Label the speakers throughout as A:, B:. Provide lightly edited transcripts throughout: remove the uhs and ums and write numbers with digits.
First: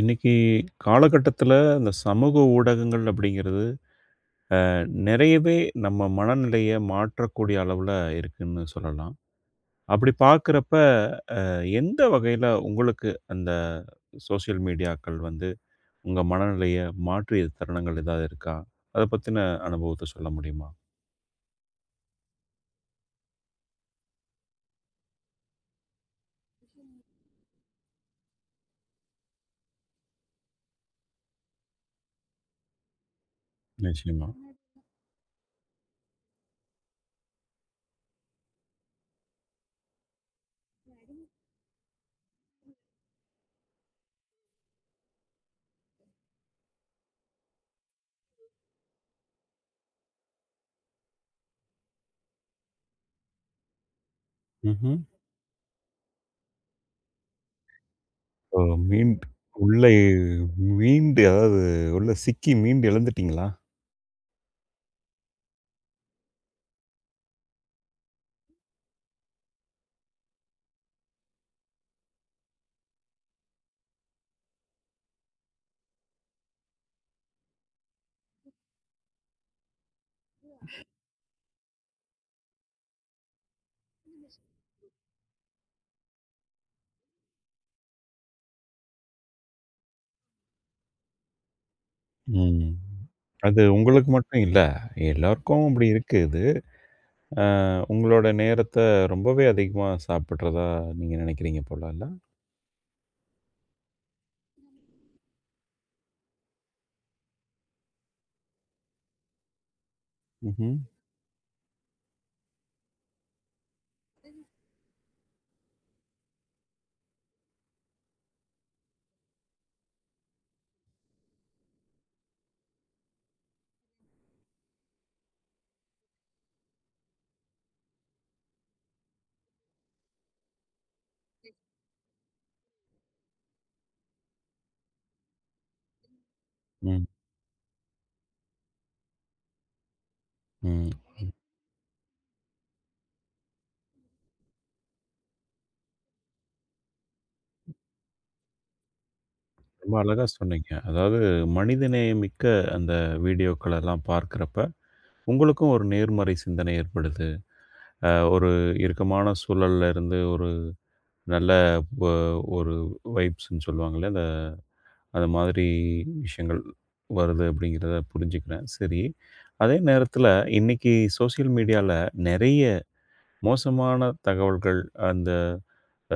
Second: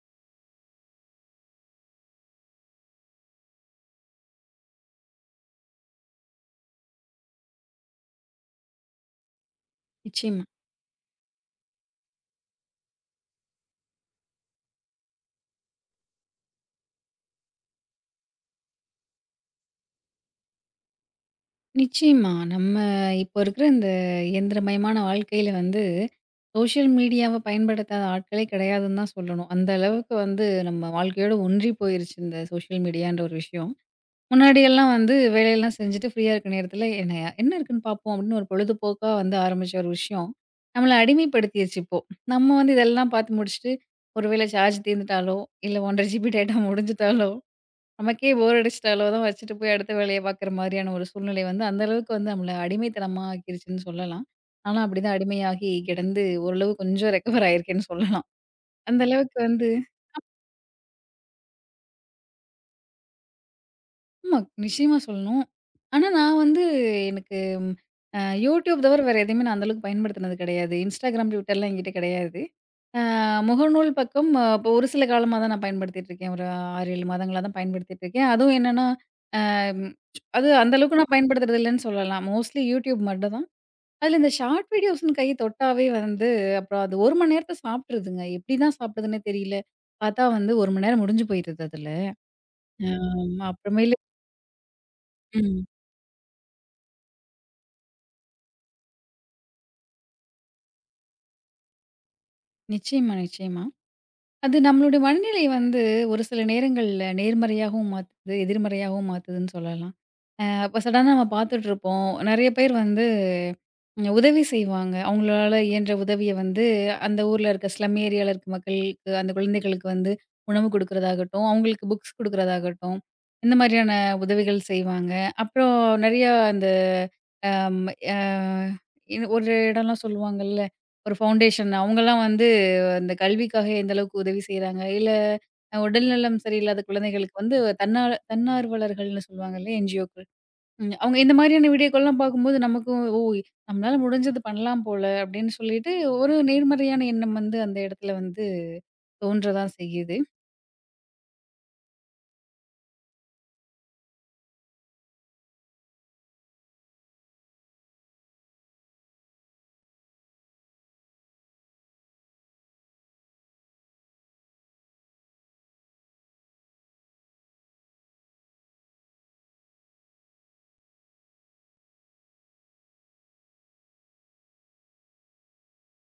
A: இன்னைக்கு காலகட்டத்துல இந்த சமூக ஊடகங்கள் அப்படிங்கிறது நிறையவே நம்ம மனநிலையை மாற்றக்கூடிய அளவுல இருக்குன்னு சொல்லலாம். அப்படி
B: நிச்சயமா,
A: பார்க்கிறப்ப எந்த வகையில உங்களுக்கு அந்த சோசியல் மீடியாக்கள் வந்து உங்க மனநிலையை மாற்றிய தருணங்கள் ஏதாவது இருக்கா? அத பத்தின அனுபவத்த சொல்ல முடியுமா?
B: நிச்சயமா. நம்ம இப்போ இருக்கிற இந்த இயந்திரமயமான வாழ்க்கையில வந்து, சோஷியல் மீடியாவ பயன்படுத்தாத ஆட்களே கிடையாதுன்னு தான் சொல்லணும். அந்த அளவுக்கு வந்து நம்ம வாழ்க்கையோட ஒன்றி போயிருச்சு இந்த சோஷியல் மீடியான்ற ஒரு விஷயம்.
A: நிச்சயமா.
B: முன்னாடியெல்லாம் வந்து வேலையெல்லாம் செஞ்சுட்டு ஃப்ரீயா இருக்க நேரத்தில என்ன என்ன இருக்குன்னு பார்ப்போம் அப்படின்னு ஒரு பொழுதுபோக்கா வந்து ஆரம்பிச்ச ஒரு விஷயம், நம்மள அடிமைப்படுத்திருச்சு இப்போ. நம்ம வந்து இதெல்லாம் பார்த்து முடிச்சுட்டு, ஒருவேளை சார்ஜ் தீர்ந்துட்டாலோ, இல்ல 1 1/2 ஜிபி டேட்டா முடிஞ்சுட்டாலோ நமக்கே போர் அடிச்சிட்ட அளவு தான் வச்சுட்டு போய் அடுத்த வேலைய பார்க்குற மாதிரியான ஒரு சூழ்நிலை வந்து, அந்த அளவுக்கு வந்து நம்மள அடிமைத்தனமா ஆக்கிருச்சுன்னு சொல்லலாம். நான்லாம்
A: ம்ஹ்ம்.
B: அப்படிதான் அடிமையாகி கிடந்து ஓரளவு கொஞ்சம் ரெக்கவர் ஆயிருக்கேன்னு சொல்லலாம்.
A: ஓ!
B: அந்த
A: மீண்டு
B: அளவுக்கு வந்து
A: உள்ளே மீண்டு அதாவது உள்ள சிக்கி மீண்டு எழுந்துட்டீங்களா?
B: ஆமா நிச்சயமா சொல்லணும். ஆனா நான் வந்து எனக்கு YouTube தவிர வேற எதையுமே நான் அந்த அளவுக்கு பயன்படுத்தினது கிடையாது. Instagram, Twitterலாம் என்கிட்ட கிடையாது. அ முகநூல் பக்கம் இப்போ ஒரு சில காலமா தான் நான் பயன்படுத்திட்டு இருக்கேன். ஒரு 6, 7 மாதங்களா தான் பயன்படுத்திட்டு இருக்கேன். அதுவும் என்னன்னா ம். அது அந்த அளவுக்கு நான் பயன்படுத்துறது இல்லன்னு சொல்லலாம். மோஸ்ட்லி YouTube மட்டும் தான். அதுல இந்த ஷார்ட் வீடியோஸ்ன்னு கை தொட்டாவே வந்து அப்புறம் அது 1 மணி நேரத்த சாப்பிட்டுருதுங்க. எப்படி தான் சாப்பிடுதுன்னே தெரியல. பார்த்தா வந்து 1 மணி நேரம் முடிஞ்சு போயிருது அதுல.
A: ம்.
B: ஆமா.
A: அது
B: அப்புறமேலு
A: உங்களுக்கு மட்டும் இல்ல.
B: ம்.
A: எல்லாருக்கும் அப்படி இருக்கு. உங்களோட நேரத்த ரொம்பவே அதிகமா சாப்பிடுறதா நீங்க நினைக்கிறீங்க போல இல்ல?
B: நிச்சயமா, நிச்சயமா. அது நம்மளுடைய மனநிலை வந்து ஒரு சில நேரங்கள்ல நேர்மறையாகவும் மாத்துது, எதிர்மறையாகவும் மாத்துதுன்னு சொல்லலாம்.
A: ம்ஹ்ம்.
B: அப்ப சடனா நம்ம பார்த்துட்டுருப்போம். நெறைய பேர் வந்து உதவி செய்வாங்க. அவங்களால இயன்ற உதவிய வந்து அந்த ஊர்ல இருக்க ஸ்லம் ஏரியால இருக்க மக்களுக்கு, அந்த குழந்தைகளுக்கு வந்து உணவு குடுக்குறதாகட்டும், அவங்களுக்கு புக்ஸ் குடுக்குறதாகட்டும், இந்த மாதிரியான உதவிகள் செய்வாங்க. அப்புறம் நெறையா இந்த அம் அ இன் ஒரு இடம்லாம் சொல்லுவாங்கல்ல, ஒரு ஃபவுண்டேஷன் அவங்கலாம் வந்து இந்த கல்விக்காக எந்த அளவுக்கு உதவி செய்றாங்க, இல்ல உடல்நலம் சரியில்லாத
A: ம்.
B: குழந்தைகளுக்கு வந்து தன்னால தன்னார்வலர்கள்னு சொல்லுவாங்கல்ல என்ஜிஓக்கள்.
A: ம்.
B: ம். அவங்க இந்த மாரியான வீடியோக்கள்லாம் பார்க்கும்போது நமக்கும், "ஓ! நம்மளால முடிஞ்சது பண்ணலாம் போல" அப்படின்னு சொல்லிட்டு ஒரு நேர்மறையான எண்ணம் வந்து அந்த இடத்துல வந்து தோன்றதான்
A: ரொம்ப
B: செய்யுது.
A: அழகா சொன்னீங்க. அதாவது மனிதநேயம் மிக்க அந்த வீடியோக்கள் எல்லாம் பார்க்கிறப்ப, உங்களுக்கும் ஒரு நேர்மறை சிந்தனை ஏற்படுது. ஒரு இறுக்கமான சூழல்ல இருந்து ஒரு நல்ல வ ஒரு வைப்ஸ்ன்னு சொல்லுவாங்கல்ல. அது மாதிரி விஷயங்கள் வருது அப்படிங்கிறத புரிஞ்சுக்கிறேன். சரி. அதே நேரத்தில இன்னைக்கு சோசியல் மீடியால நெறைய மோசமான தகவல்கள், அந்த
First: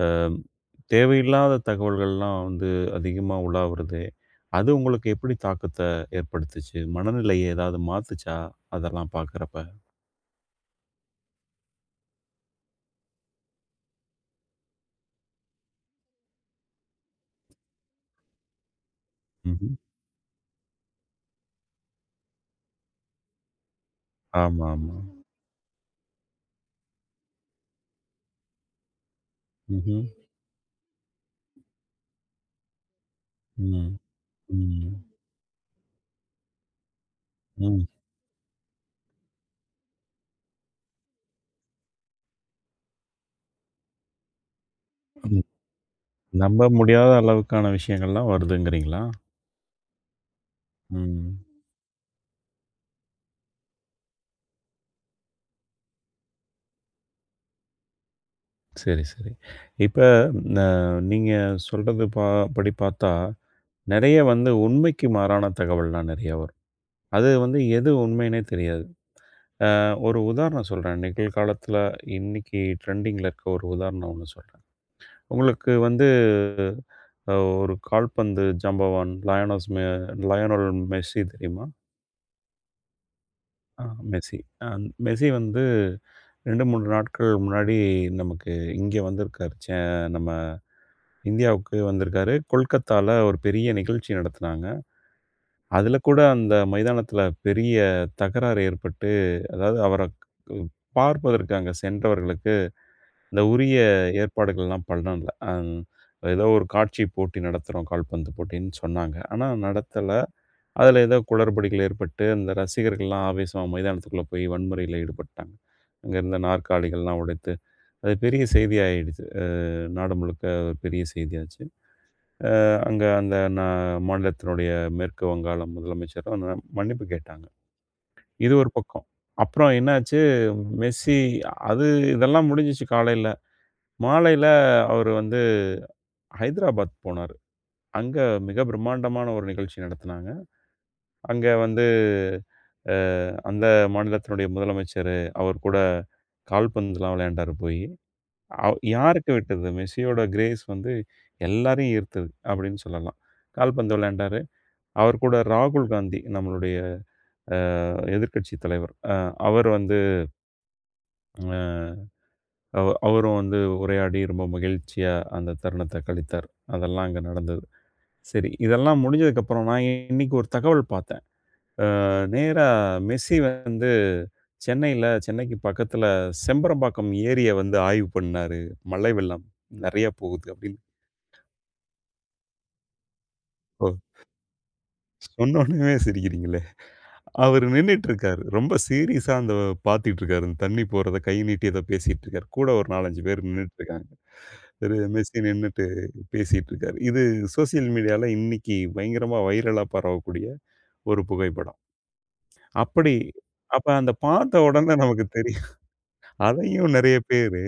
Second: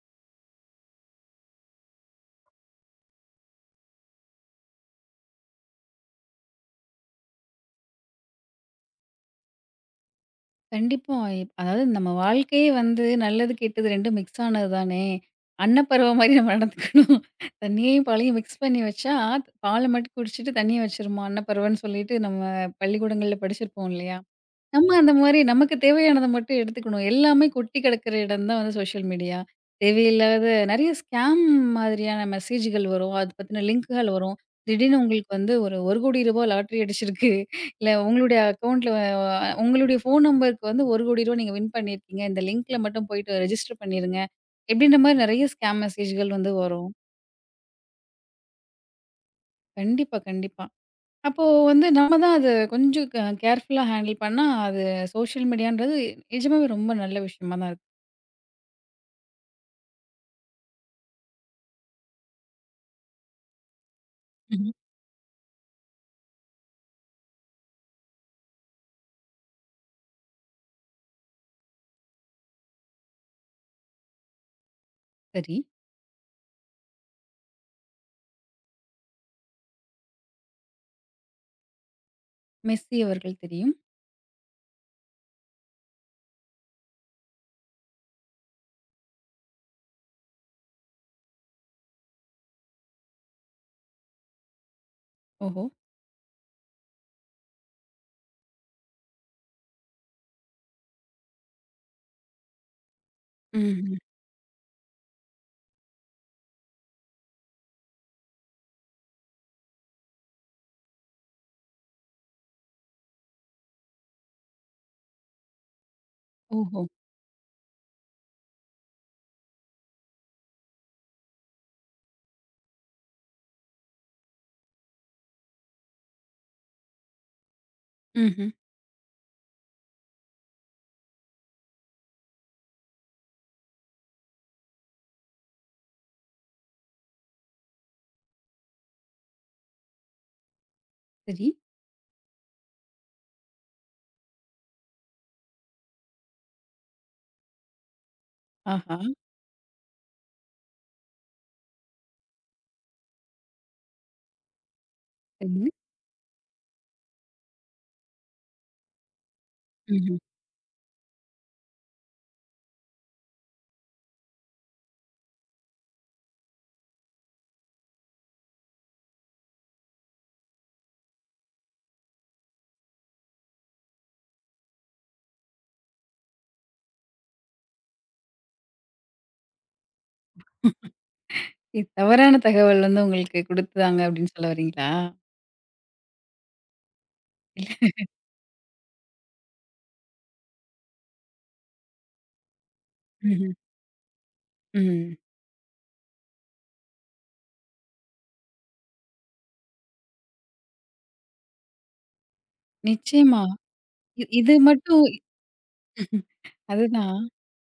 A: அம் தேவையில்லாத தகவல்கள்லாம் வந்து அதிகமா உலாவுறது. அது உங்களுக்கு எப்படி தாக்கத்த ஏற்படுத்துச்சு? மனநிலைய ஏதாவது மாத்துச்சா? அதெல்லாம் பார்க்குறப்ப?
B: கண்டிப்பா. அதாவது நம்ம வாழ்க்கையே வந்து நல்லது, கெட்டது 2ம் மிக்ஸ் ஆனது தானே! அன்னப்பறவை மாரி நம்ம நடந்துக்கணும். தண்ணியையும் பாலையும் மிக்ஸ் பண்ணி வச்சா,
A: ம்ஹ்ம்.
B: பால மட்டும் குடிச்சுட்டு தண்ணிய வச்சுருமா அன்னப்பறவைன்னு சொல்லிட்டு நம்ம பள்ளிக்கூடங்கள்ல படிச்சிருப்போம் இல்லையா? நம்ம
A: ஆமாமா.
B: அந்த மாரி நமக்கு தேவையானத மட்டும் எடுத்துக்கணும். எல்லாமே கொட்டி கிடக்கிற இடம் தான் வந்து சோஷியல் மீடியா.
A: ம்ஹ்ம்.
B: தேவையில்லாத நெறைய ஸ்கேம் மாதிரியான மெசேஜ்கள் வரும். அது பத்தின
A: ம். ம்.
B: லிங்க்குகள் வரும்.
A: ம்.
B: திடீர்னு உங்களுக்கு வந்து ஒரு ரூ. 1,00,00,000 லாட்டரி அடிச்சிருக்கு.
A: ம்.
B: இல்ல உங்களுடைய அக்கவுண்ட்ல உங்களுடைய ஃபோன் நம்பருக்கு வந்து ரூ. 1,00,00,000 நீங்க வின் பண்ணியிருக்கீங்க. இந்த லிங்க்ல மட்டும் போயிட்டு ரெஜிஸ்டர் பண்ணிருங்க. இப்படின்ற மாரி நெறைய
A: ம்.
B: ஸ்கேம் மெசேஜ்கள் வந்து
A: நம்ப
B: வரும்.
A: முடியாத அளவுக்கான விஷயங்கள்லாம் வருதுங்கிறீங்களா?
B: கண்டிப்பா, கண்டிப்பா.
A: ம்.
B: அப்போ வந்து நம்ம தான் அது கொஞ்சம் கேர்ஃபுல்லா ஹேண்டில் பண்ணா, அது சோஷியல் மீடியான்றது நிஜமாவே ரொம்ப நல்ல விஷயமா தான் இருக்கு.
A: சரி, சரி. இப்ப ந நீங்க சொல்றது படி பார்த்தா, நெறைய வந்து
B: ம்ஹ்ம்.
A: உண்மைக்கு மாறான தகவல்லாம் நெறைய வரும். அது வந்து எது உண்மைன்னே தெரியாது. அ ஒரு உதாரணம் சொல்றேன். நிகழ்காலத்துல இன்னைக்கு ட்ரெண்டிங்ல இருக்க ஒரு உதாரணம் ஒண்ணு சொல்றேன்.
B: சரி.
A: உங்களுக்கு வந்து அ ஒரு கால்பந்து ஜாம்பவான் லயோனஸ் மெ லயோனல் மெஸ்ஸி தெரியுமா?
B: மெஸ்ஸி அவர்கள் தெரியும்.
A: ஆ மெஸ்ஸி. அ மெஸ்ஸி வந்து 2, 3 நாட்கள் முன்னாடி நமக்கு இங்க வந்திருக்காரு. நம்ம இந்தியாவுக்கு வந்திருக்காரு. கொல்கத்தால ஒரு பெரிய நிகழ்ச்சி நடத்துனாங்க.
B: ஓஹோ!
A: அதுல கூட அந்த மைதானத்துல பெரிய தகராறு ஏற்பட்டு, அதாவது அவர பார்ப்பதற்கு அங்க சென்றவர்களுக்கு இந்த உரிய
B: ம்ஹ்ம்.
A: ஏற்பாடுகள்லாம் பண்ணல. ஏதோ ஒரு காட்சி போட்டி நடத்துறோம் கால்பந்து போட்டின்னு சொன்னாங்க. ஆனா நடத்தல. அதுல ஏதோ குளறுபடிகள் ஏற்பட்டு, அந்த ரசிகர்கள்லாம் ஆவேசமா மைதானத்துக்குள்ள போய் வன்முறையில ஈடுபட்டாங்க. அங்க இருந்த
B: ஓஹோ!
A: நாற்காலிகள்லாம் உடைத்து, அது பெரிய செய்தியாயிடுச்சு. நாடு முழுக்க ஒரு பெரிய செய்தியாச்சு. அங்க அந்த மாநிலத்தினுடைய மேற்கு வங்காள முதலமைச்சரும் மன்னிப்பு கேட்டாங்க.
B: ம்ஹ்ம்.
A: இது ஒரு பக்கம். அப்புறம் என்னாச்சு, மெஸ்ஸி அது இதெல்லாம் முடிஞ்சுச்சு காலையில. மாலையில அவரு வந்து ஹைதராபாத் போனாரு. அங்க மிக பிரம்மாண்டமான ஒரு நிகழ்ச்சி நடத்துனாங்க. அங்க
B: சரி.
A: வந்து அ அந்த மாநிலத்தினுடைய முதலமைச்சரு, அவர் கூட கால்பந்துலாம் விளையாண்டாரு போயி.
B: ஆஹா!
A: யாருக்கு விட்டது? மெஸ்ஸியோட கிரேஸ் வந்து எல்லாரையும் ஈர்த்தது அப்படின்னு சொல்லலாம். கால்பந்து விளையாண்டாரு. அவர் கூட
B: சரி.
A: ராகுல் காந்தி நம்மளுடைய அ எதிர்க்கட்சி தலைவர். அவர் வந்து
B: ம்ஹ்ம்.
A: அ அவ அவரும் வந்து உரையாடி ரொம்ப மகிழ்ச்சியா அந்த தருணத்த கழித்தார். அதெல்லாம் அங்க நடந்தது. சரி இதெல்லாம் முடிஞ்சதுக்கப்புறம் நான் இன்னைக்கு ஒரு தகவல் பார்த்தேன். நேரா மெஸ்ஸி வந்து சென்னைக்கு பக்கத்துல செம்பரம்பாக்கம் ஏரிய வந்து ஆய்வு பண்ணாரு. மழை வெள்ளம் நெறைய போகுது அப்படின்னு.
B: இது தவறான தகவல் வந்து உங்களுக்கு
A: ஓ!
B: குடுத்தாங்க அப்படின்னு சொல்ல வரீங்களா?
A: சொன்னோனவே சிரிக்கிறீங்களே. அவரு
B: இல்ல.
A: நின்னுட்டுருக்காரு. ரொம்ப சீரியஸா அந்த பார்த்துட்டுருக்காரு. அந்த தண்ணி போறத கை நீட்டி ஏதோ பேசிட்டுருக்காரு. கூட ஒரு 4, 5 பேர்
B: ம்ஹ்ம்.
A: நின்னுட்டுருக்காங்க. திரு
B: ம்.
A: மெஸ்ஸி நின்னுட்டு பேசிட்டுருக்காரு. இது சோசியல் மீடியால இன்னைக்கு பயங்கரமா வைரலா பரவக்கூடிய ஒரு புகைப்படம். அப்படி
B: நிச்சயமா.
A: அப்ப அந்த
B: இது
A: பார்த்த உடனே
B: மட்டும்
A: நமக்கு தெரியும். அதையும் நெறைய
B: அதுதான்.
A: பேரு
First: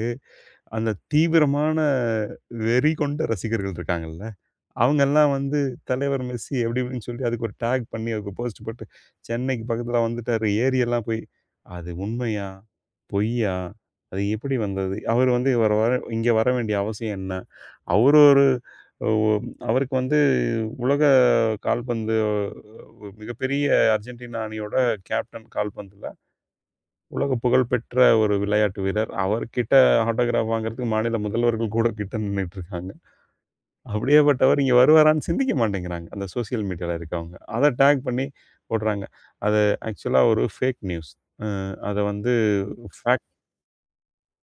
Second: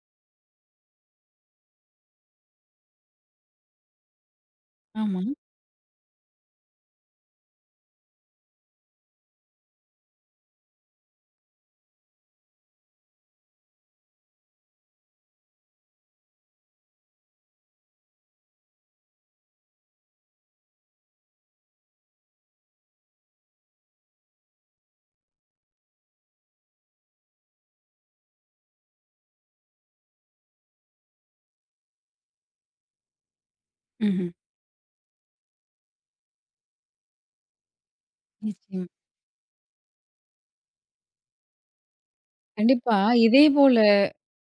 A: அந்த தீவிரமான வெறி கொண்ட ரசிகர்கள் இருக்காங்கல்ல,
B: ஆமா.
A: அவங்கலாம் வந்து தலைவர் மெஸ்ஸி அப்டி இப்டின்னு சொல்லி அதுக்கு ஒரு டாக் பண்ணி அதுக்கு போஸ்ட் போட்டு, சென்னைக்கு பக்கத்துல வந்துட்டாரு ஏரியெல்லாம் போய் அது உண்மையா? பொய்யா? அது எப்படி வந்தது? அவரு வந்து இவரு வர இங்க வர வேண்டிய அவசியம் என்ன? அவரு ஒரு ஒ அவருக்கு வந்து உலக கால்பந்து மிகப்பெரிய அர்ஜென்டினா அணியோட கேப்டன் கால்பந்துல. உலக புகழ்பெற்ற ஒரு விளையாட்டு வீரர். அவர்கிட்ட ஆட்டோகிராப் வாங்குறதுக்கு மாநில முதல்வர்கள் கூட கிட்ட நின்னுட்டு இருக்காங்க.
B: ம்ஹ்ம்.
A: அப்படியேப்பட்டவர் இங்க வருவாரான்னு சிந்திக்க மாட்டேங்கிறாங்க. அந்த சோசியல் மீடியால இருக்கவங்க. அத டாக் பண்ணி
B: நிச்சயமா.
A: போடுறாங்க. அது ஆக்சுவலா ஒரு ஃபேக் நியூஸ். அ அத வந்து
B: கண்டிப்பா.
A: ஃபேக்ட்
B: இதேபோல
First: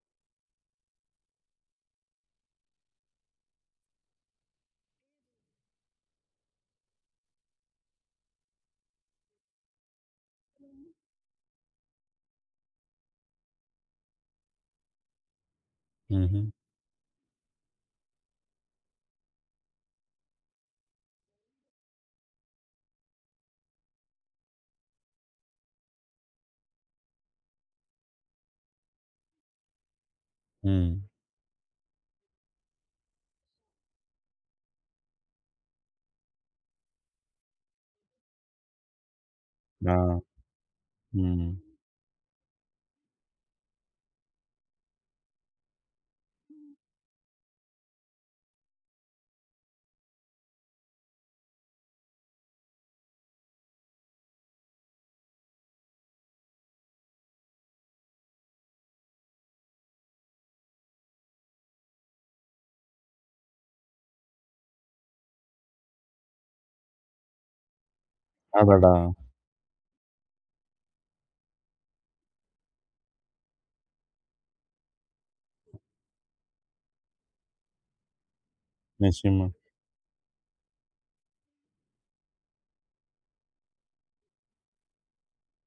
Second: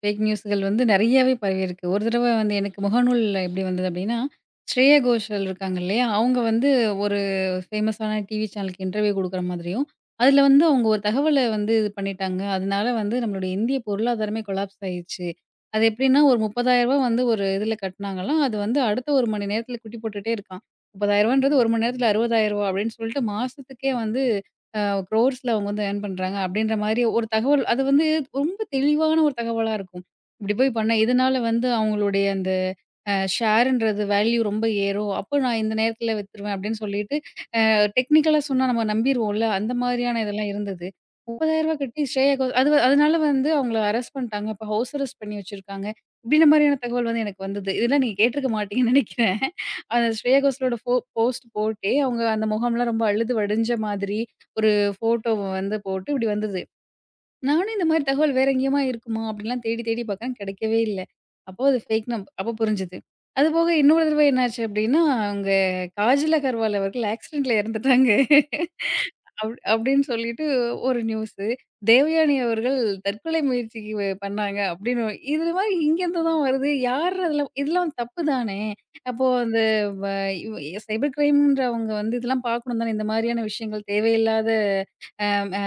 B: ஃபேக் நியூஸ்கள் வந்து நெறையாவே பரவியிருக்கு. ஒரு தடவ வந்து எனக்கு முகநூல்ல எப்படி வந்தது அப்படின்னா, ஸ்ரேயா கோஷல் இருக்காங்க இல்லையா? அவங்க வந்து ஒரு ஃபேமஸான டிவி சேனலுக்கு இன்டர்வியூ குடுக்குற மாதிரியும், அதில வந்து அவங்க ஒரு தகவல வந்து இது பண்ணிட்டாங்க. அதனால வந்து நம்மளுடைய இந்திய பொருளாதாரமே கொலாப்ஸ் ஆயிருச்சு. அது எப்படின்னா ஒரு ரூ.
A: ம்ஹ்ம்.
B: 30,000 வந்து ஒரு இதில கட்டினாங்களாம். அது வந்து அடுத்த 1 மணி நேரத்தில குட்டி போட்டுட்டே இருக்கான். ரூ. 30,000ன்றது 1 மணி நேரத்தில ரூ. 60,000 அப்படின்னு சொல்லிட்டு மாசத்துக்கே வந்து அ க்ரோர்ஸ்ல அவங்க வந்து ஏர்ன் பண்றாங்க அப்படின்ற மாதிரி ஒரு தகவல் அது வந்து ரொம்ப தெளிவான ஒரு தகவலா இருக்கும். இப்படி போய் பண்ணேன்.
A: ம்.
B: இதனால வந்து அவங்களுடைய அந்த ஷேர்ன்றது வேல்யூ ரொம்ப ஏறும். அப்போ நான் இந்த நேரத்தில வித்துருவேன் அப்படின்னு சொல்லிட்டு டெக்னிக்கலா சொன்னா நம்ம நம்பிருவோம்ல. அந்த
A: ஆ.
B: மாதிரியான இதெல்லாம் இருந்தது. ரூ.
A: ம்.
B: 30,000 கட்டி ஸ்ரேயா கோஷ் அது அதனால வந்து அவங்கள அரெஸ்ட் பண்ணிட்டாங்க. இப்ப ஹவுஸ் அரெஸ்ட் பண்ணி வச்சிருக்காங்க. இப்படின்ற மாதிரியான தகவல் வந்து எனக்கு வந்தது. இதெல்லாம் நீங்க கேட்டுருக்க மாட்டீங்கன்னு நெனைக்கிறேன். அந்த ஸ்ரேயா கோஷலோட ஃபோ போஸ்ட் போட்டே அவங்க அந்த முகம்லாம் ரொம்ப அழுது வடிஞ்ச மாதிரி ஒரு ஃபோட்டோவ வந்து போட்டு இப்படி வந்தது. நானும் இந்த மாரி தகவல் வேற எங்கேயுமா இருக்குமா? அப்படிலாம் தேடி தேடி பார்க்குறேன். கிடைக்கவே இல்ல. அப்போ அது ஃபேக் நம் அப்போ புரிஞ்சது. அதுபோக இன்னொரு தடவை என்னாச்சு அப்படின்னா, அவங்க காஜல் அகர்வால் அவர்கள் ஆக்சிடென்ட்ல இறந்துட்டாங்க.
A: அடடா!
B: அப்படின்னு சொல்லிட்டு ஒரு நியூஸு. தேவயானி அவர்கள் தற்கொலை முயற்சிக்கு பண்ணாங்க அப்படின்னு இது மாரி இங்கேருந்து தான் வருது. யார் அதெல்லாம் இதெல்லாம் தப்பு தானே! அப்போ
A: நிச்சயமா,
B: அந்த வ இவ் சைபர் கிரைம்ன்றவங்க வந்து இதெல்லாம் பார்க்கணும் தானே! இந்த மாதிரியான விஷயங்கள் தேவையில்லாத அம், ஆ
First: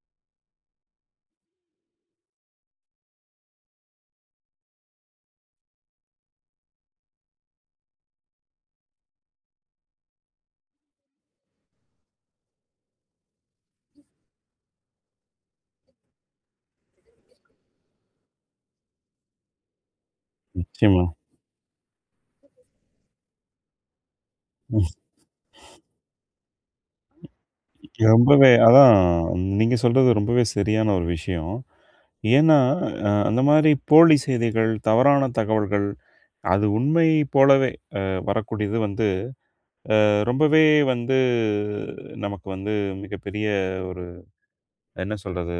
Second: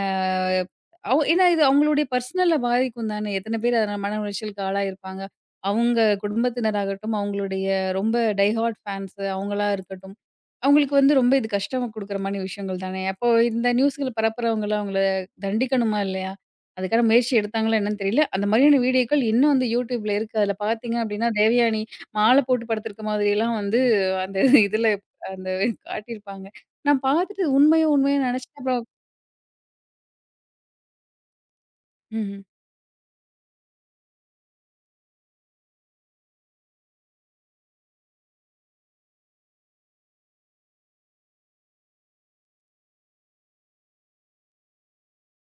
B: அவ் ஏன்னா இது அவங்களுடைய பர்சனல பாதிக்கும் தானே! எத்தன பேர் அதனால மன உளைச்சலுக்கு ஆளாயிருப்பாங்க. அவங்க குடும்பத்தினராகட்டும், அவங்களுடைய ரொம்ப டை ஹார்ட் ஃபேன்ஸு அவங்களா இருக்கட்டும். அவங்களுக்கு வந்து ரொம்ப இது கஷ்டம் குடுக்குற மாரி விஷயங்கள் தானே! அப்போ இந்த நியூஸ்கள பரப்புறவங்கள அவங்கள தண்டிக்கணுமா இல்லையா? அதுக்கான முயற்சி எடுத்தாங்களா என்னன்னு தெரியல. அந்த மாதிரியான வீடியோக்கள் இன்னும் வந்து YouTubeல இருக்கு. அதில பார்த்தீங்க
A: நிச்சயமா.
B: அப்டின்னா, தேவயானி மால போட்டு படுத்திருக்க மாதிரியெல்லாம் வந்து அந்த இதுல அந்த காட்டியிருப்பாங்க. நான் பார்த்துட்டு உண்மையோ! உண்மையோன்னு
A: ரொம்பவே
B: நெனச்சேன். அப்புறம்
A: அதான் நீங்க சொல்றது ரொம்பவே சரியான ஒரு விஷயம்.
B: ம்ஹ்ம்.
A: ஏன்னா, அந்த மாரி போலி செய்திகள், தவறான தகவல்கள் அது உண்மை போலவே வரக்கூடியது வந்து ரொம்பவே வந்து நமக்கு வந்து மிகப்பெரிய ஒரு என்ன சொல்றது?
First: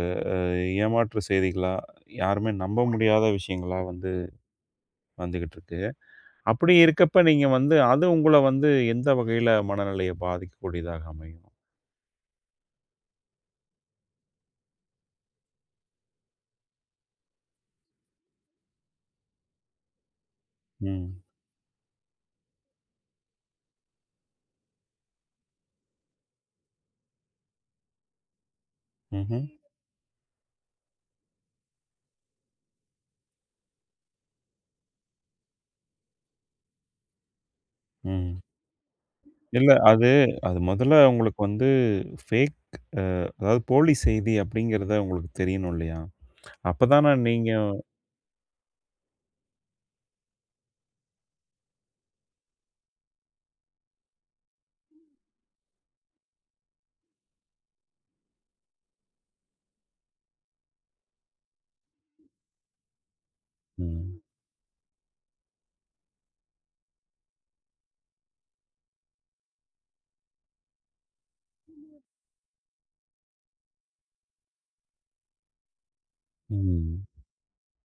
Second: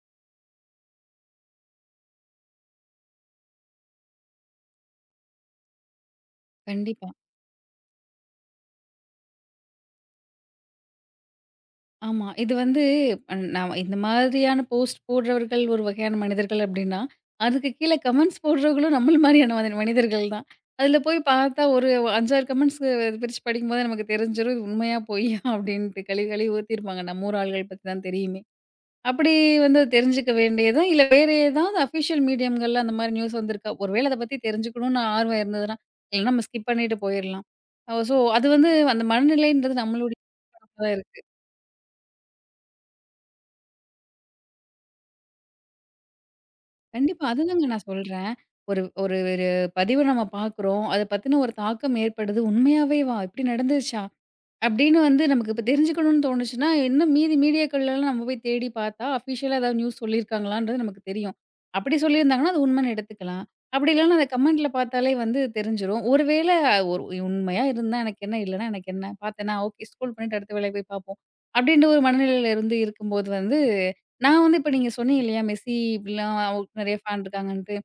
A: ஏமாற்று செய்திகளா, யாருமே நம்ப முடியாத விஷயங்களா வந்து வந்துகிட்டுருக்கு. அப்படி
B: கண்டிப்பா.
A: இருக்கப்ப நீங்க வந்து அது உங்கள வந்து எந்த வகையில மனநிலைய பாதிக்கக்கூடியதாக அமையும்?
B: ஆமா. இது வந்து நான் இந்த மாதிரியான போஸ்ட் போடுறவர்கள் ஒரு வகையான மனிதர்கள் அப்டின்னா, அதுக்கு கீழ கமெண்ட்ஸ் போடுறவர்களும் நம்மள மாரியான மனிதர்கள் தான். அதுல போய்
A: ம்.
B: பார்த்தா ஒரு 5, 6 கமெண்ட்ஸ் பிரிச்சு படிக்கும்போது நமக்கு தெரிஞ்சிரும். இது உண்மையா, பொய்யா அப்டின்ட்டு கழுவி கழுவி ஊத்திருப்பாங்க. நம்ம ஊர் ஆள்கள் பத்தி தான் தெரியுமே. அப்படி
A: ம்ஹ்ம்.
B: வந்து அது தெரிஞ்சுக்க வேண்டியதா, இல்ல வேற ஏதாவது அஃபிஷியல் மீடியம்கள்ல அந்த மாரி நியூஸ் வந்திருக்கா? ஒருவேள அத பத்தி தெரிஞ்சுக்கணும்னு ஆர்வம் இருந்ததுனா, இல்லனா நம்ம ஸ்கிப் பண்ணிட்டு போயிரலாம். சோ
A: ம்.
B: அது வந்து அந்த
A: இல்ல
B: மனநிலைன்றது
A: அது
B: நம்மளுடைய
A: அது
B: தான்
A: முதல்ல
B: இருக்கு.
A: உங்களுக்கு வந்து ஃபேக் அதாவது போலி செய்தி அப்படிங்கிறத உங்களுக்கு தெரியணும் இல்லையா? அப்ப தான
B: கண்டிப்பா.
A: நீங்க
B: அதுதாங்க நான் சொல்றேன். ஒரு ஒரு ஒரு பதிவு நம்ம பார்க்குறோம். அத பத்தின ஒரு தாக்கம் ஏற்படுது. உண்மையாவேவா! இப்படி நடந்துருச்சா? அப்படின்னு வந்து நமக்கு இப்ப தெரிஞ்சுக்கணும்னு தோணுச்சுன்னா, இன்னும் மீதி மீடியாக்கள்லலாம் நம்ம போய் தேடி பார்த்தா, அஃபிஷியலா ஏதாவது நியூஸ் சொல்லியிருக்காங்களான்றது நமக்கு தெரியும். அப்படி சொல்லியிருந்தாங்கன்னா, அது உண்மைன்னு எடுத்துக்கலாம். அப்படி இல்லன்னா
A: ம்.
B: அத கமெண்ட்ல பார்த்தாலே வந்து தெரிஞ்சிரும். ஒருவேள ஒரு உண்மையா இருந்தா எனக்கு என்ன, இல்லன்னா எனக்கு என்ன, பார்த்தேன்னா ஓகே ஸ்க்ரோல் பண்ணிட்டு அடுத்த வேலைய போய் பார்ப்போம். அப்படின்ற ஒரு மனநிலையில இருந்து இருக்கும்போது வந்து, நான் வந்து இப்ப நீங்க சொன்னீங்க இல்லையா? மெஸ்ஸி இப்படிலாம் அவருக்கு நெறைய
A: ம்.
B: ஃபேன் இருக்காங்கன்ட்டு.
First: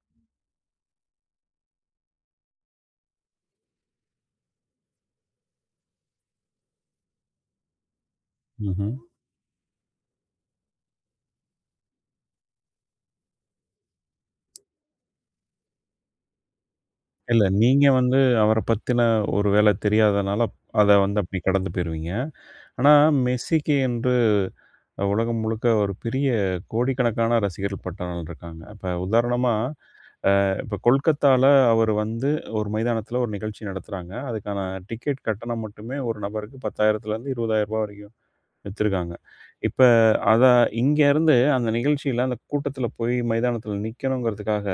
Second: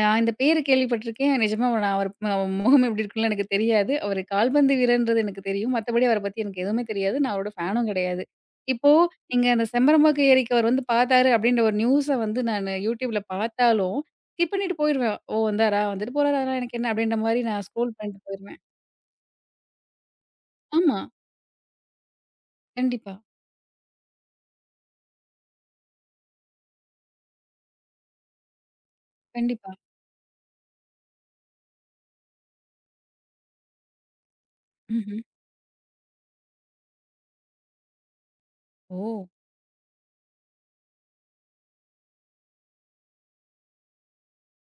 B: நான் இந்த பேரு கேள்விப்பட்டிருக்கேன். நிஜமா நான் முகம் எப்படி இருக்கும்லாம் எனக்கு தெரியாது. அவரு கால்பந்து வீரர்ன்றது எனக்கு தெரியும். மத்தபடி அவர பத்தி எனக்கு எதுவுமே தெரியாது. நான் அவரோட ஃபேனும் கிடையாது. இப்போ
A: ம்ஹ்ம்.
B: நீங்க அந்த செம்பரம்பாக்கம் ஏரிக்கு அவர் வந்து பார்த்தாரு அப்படின்ற ஒரு நியூஸ வந்து நானு YouTubeல பார்த்தாலும், ஸ்கிப் பண்ணிட்டு போயிருவேன். ஓ! வந்தாரா? வந்துட்டு போறாரு. அதெல்லாம் எனக்கு என்ன? அப்படின்ற மாரி
A: இல்ல,
B: நான்
A: நீங்க
B: ஸ்க்ரோல்
A: வந்து
B: பண்ணிட்டு போயிருவேன்.
A: அவர பத்தின ஒரு வேள தெரியாதனால, அத
B: ஆமா.
A: வந்து அப்படி கடந்து போயிருவீங்க. ஆனா,
B: கண்டிப்பா,
A: மெஸ்ஸிக்கு என்று உலகம் முழுக்க ஒரு பெரிய கோடிக்கணக்கான ரசிகர்கள் பட்டாளம் இருக்காங்க. இப்ப உதாரணமா,
B: கண்டிப்பா.
A: இப்ப கொல்கத்தால அவர் வந்து ஒரு மைதானத்துல ஒரு நிகழ்ச்சி நடத்துறாங்க. அதுக்கான டிக்கெட்
B: ம்ஹ்ம்.
A: கட்டணம் மட்டுமே ஒரு நபருக்கு ரூ. 10,000லேருந்து ரூ. 20,000 வரைக்கும்
B: ஓ!
A: வச்சிருக்காங்க. இப்ப அத இங்க இருந்து அந்த நிகழ்ச்சியில, அந்த கூட்டத்துல போய் மைதானத்துல நிக்கணுங்கிறதுக்காக,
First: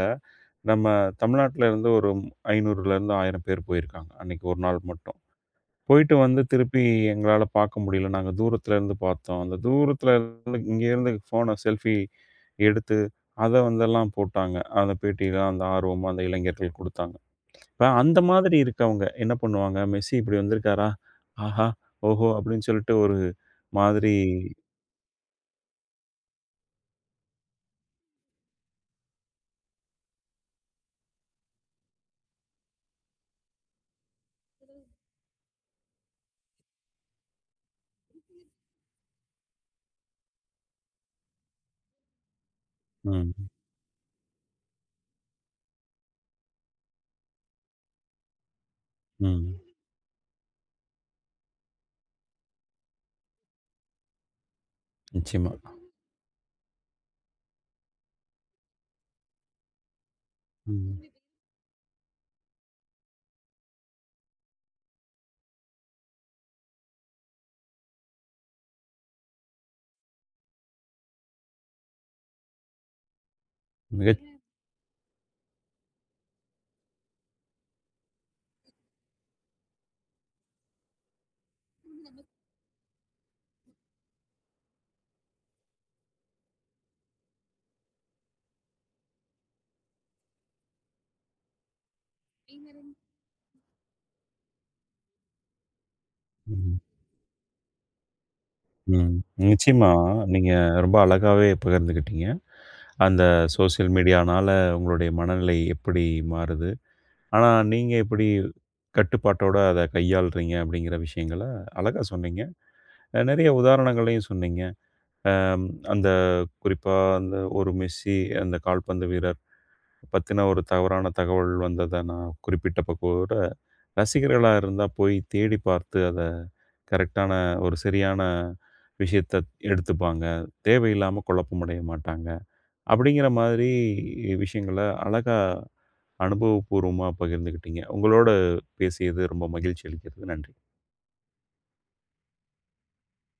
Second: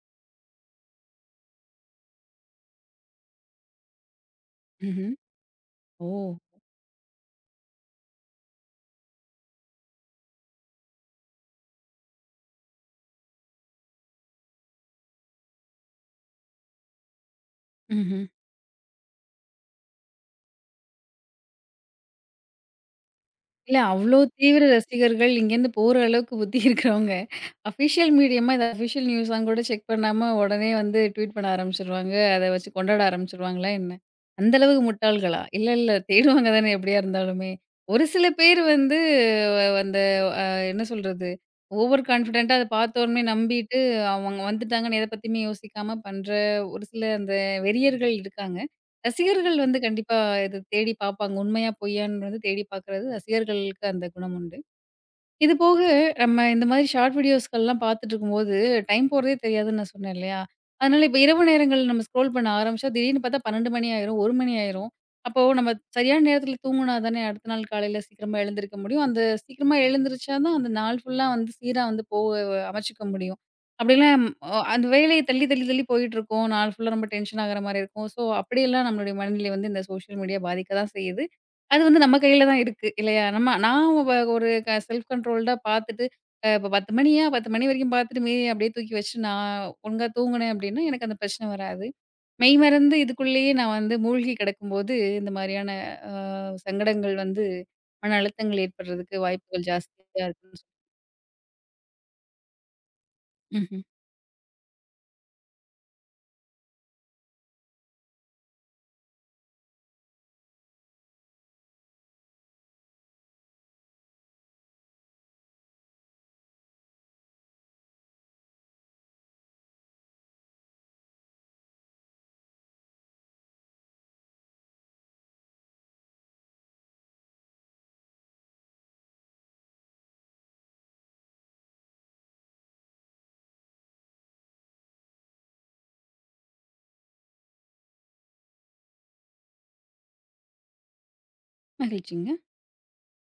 A: நம்ம தமிழ்நாட்டுல இருந்து ஒரு 500லேருந்து 1000 பேர் போயிருக்காங்க. அன்னைக்கு ஒரு நாள்
B: ம்ஹ்ம்.
A: மட்டும்.
B: ஓ!
A: போயிட்டு வந்து திருப்பி எங்களால பார்க்க முடியல. நாங்க தூரத்துல இருந்து பார்த்தோம். அந்த தூரத்துல இருந்து இங்கேருந்து ஃபோன செல்ஃபி எடுத்து, அத வந்தெல்லாம் போட்டாங்க. அந்த பேட்டிலாம் அந்த ஆர்வமா அந்த இளைஞர்கள் குடுத்தாங்க. இப்ப அந்த
B: ம்ஹ்ம்.
A: மாதிரி இருக்கவங்க என்ன பண்ணுவாங்க? மெஸ்ஸி இப்படி வந்திருக்காரா? ஆஹா! ஓஹோ! அப்படின்னு சொல்லிட்டு ஒரு
B: இல்ல
A: மாதிரி
B: அவ்ளோ தீவிர ரசிகர்கள் இங்கேருந்து போற அளவுக்கு புத்தி இருக்கிறவங்க, அஃபிஷியல் மீடியமா இத அஃபிஷியல் நியூஸா கூட செக் பண்ணாம உடனே வந்து ட்வீட் பண்ண ஆரம்பிச்சுருவாங்க. அத வச்சு கொண்டாட ஆரம்பிச்சுருவாங்களா என்ன? அந்த அளவுக்கு முட்டாள்களா? இல்ல, இல்ல தேடுவாங்க தானே எப்படியா இருந்தாலுமே. ஒரு சில பேர் வந்து அந்த அ என்ன சொல்றது? ஓவர் கான்ஃபிடென்ட்டா அத பார்த்தோனே
A: ம்.
B: நம்பிட்டு அவங்க வந்துட்டாங்கன்னு எத பத்தியுமே யோசிக்காம பண்ற ஒரு சில அந்த வெறியர்கள் இருக்காங்க. ரசிகர்கள்
A: ம்.
B: வந்து கண்டிப்பா இத தேடி பார்ப்பாங்க. உண்மையா பொய்யான்னு வந்து தேடி பார்க்குறது ரசிகர்களுக்கு அந்த குணம் உண்டு.
A: நிச்சயமா.
B: இது போக, நம்ம இந்த மாதிரி ஷார்ட் வீடியோஸ்கள்லாம் பார்த்துட்டுருக்கும்போது, டைம் போறதே தெரியாதுன்னு நான் சொன்னேன் இல்லையா?
A: ம்.
B: அதனால இப்ப இரவு நேரங்கள்ல நம்ம ஸ்க்ரோல் பண்ண ஆரம்பிச்சா, திடீர்னு பார்த்தா 12 மணி ஆயிரும், 1 மணி ஆயிரும். அப்போ நம்ம சரியான நேரத்துல தூங்குனா தானே அடுத்த நாள் காலையில சீக்கிரமா எழுந்திருக்க முடியும். அந்த சீக்கிரமா எழுந்திரிச்சா தான் அந்த நாள் ஃபுல்லா வந்து சீரா வந்து போ அமைச்சுக்க முடியும்.
A: மிகச்
B: அப்படிலாம் அந்த வேலையை தள்ளி, தள்ளி, தள்ளி போயிட்டுருக்கும். நாள் ஃபுல்லா ரொம்ப டென்ஷன் ஆகுற மாரி இருக்கும். ஸோ, அப்படியெல்லாம் நம்மளுடைய மனநிலை வந்து இந்த சோஷியல் மீடியா பாதிக்க தான் செய்யுது. அது வந்து நம்ம கையில தான் இருக்கு இல்லையா? நான் ஒரு செல்ஃப் கண்ட்ரோல்டா பார்த்துட்டு, இப்ப 10 மணியா 10 மணி வரைக்கும் பார்த்துட்டு மீதி அப்படியே தூக்கி வச்சு நான் ஒழுங்கா தூங்குனேன் அப்படின்னா, எனக்கு அந்த பிரச்சனை வராது. மெய்மறந்து இதுக்குள்ளேயே நான் வந்து மூழ்கி கிடக்கும்போது, இந்த மாரியான அ
A: ம்.
B: சங்கடங்கள் வந்து மன அழுத்தங்கள்
A: ம்.
B: ஏற்படுறதுக்கு வாய்ப்புகள்
A: நிச்சயமா
B: ஜாஸ்தியா
A: நீங்க
B: இருக்குன்னு சொல்
A: ரொம்ப அழகாவே பகிர்ந்துக்கிட்டீங்க. அந்த
B: ம்ஹ்ம்.
A: சோசியல் மீடியானால உங்களுடைய மனநிலை எப்படி மாறுது? ஆனா, நீங்க எப்படி கட்டுப்பாட்டோட அத கையாள்றீங்க அப்படிங்கிற விஷயங்கள அழகா சொன்னீங்க. நெறைய உதாரணங்களையும் சொன்னீங்க. அம் அந்த குறிப்பா அந்த ஒரு மெஸ்ஸி அந்த கால்பந்து வீரர் பத்தின ஒரு தவறான தகவல் வந்தத நான் குறிப்பிட்ட பக்கம் கூட, ரசிகர்களா இருந்தா போய் தேடி பார்த்து அத கரெக்ட்டான ஒரு சரியான விஷயத்த எடுத்துப்பாங்க. தேவையில்லாம குழப்பமடைய மாட்டாங்க. அப்படிங்கிற மாதிரி விஷயங்கள அழகா அனுபவப்பூர்வமா பகிர்ந்துக்கிட்டீங்க. உங்களோட பேசியது ரொம்ப மகிழ்ச்சி அளிக்கிறது. நன்றி.
B: மகிழ்ச்சிங்க.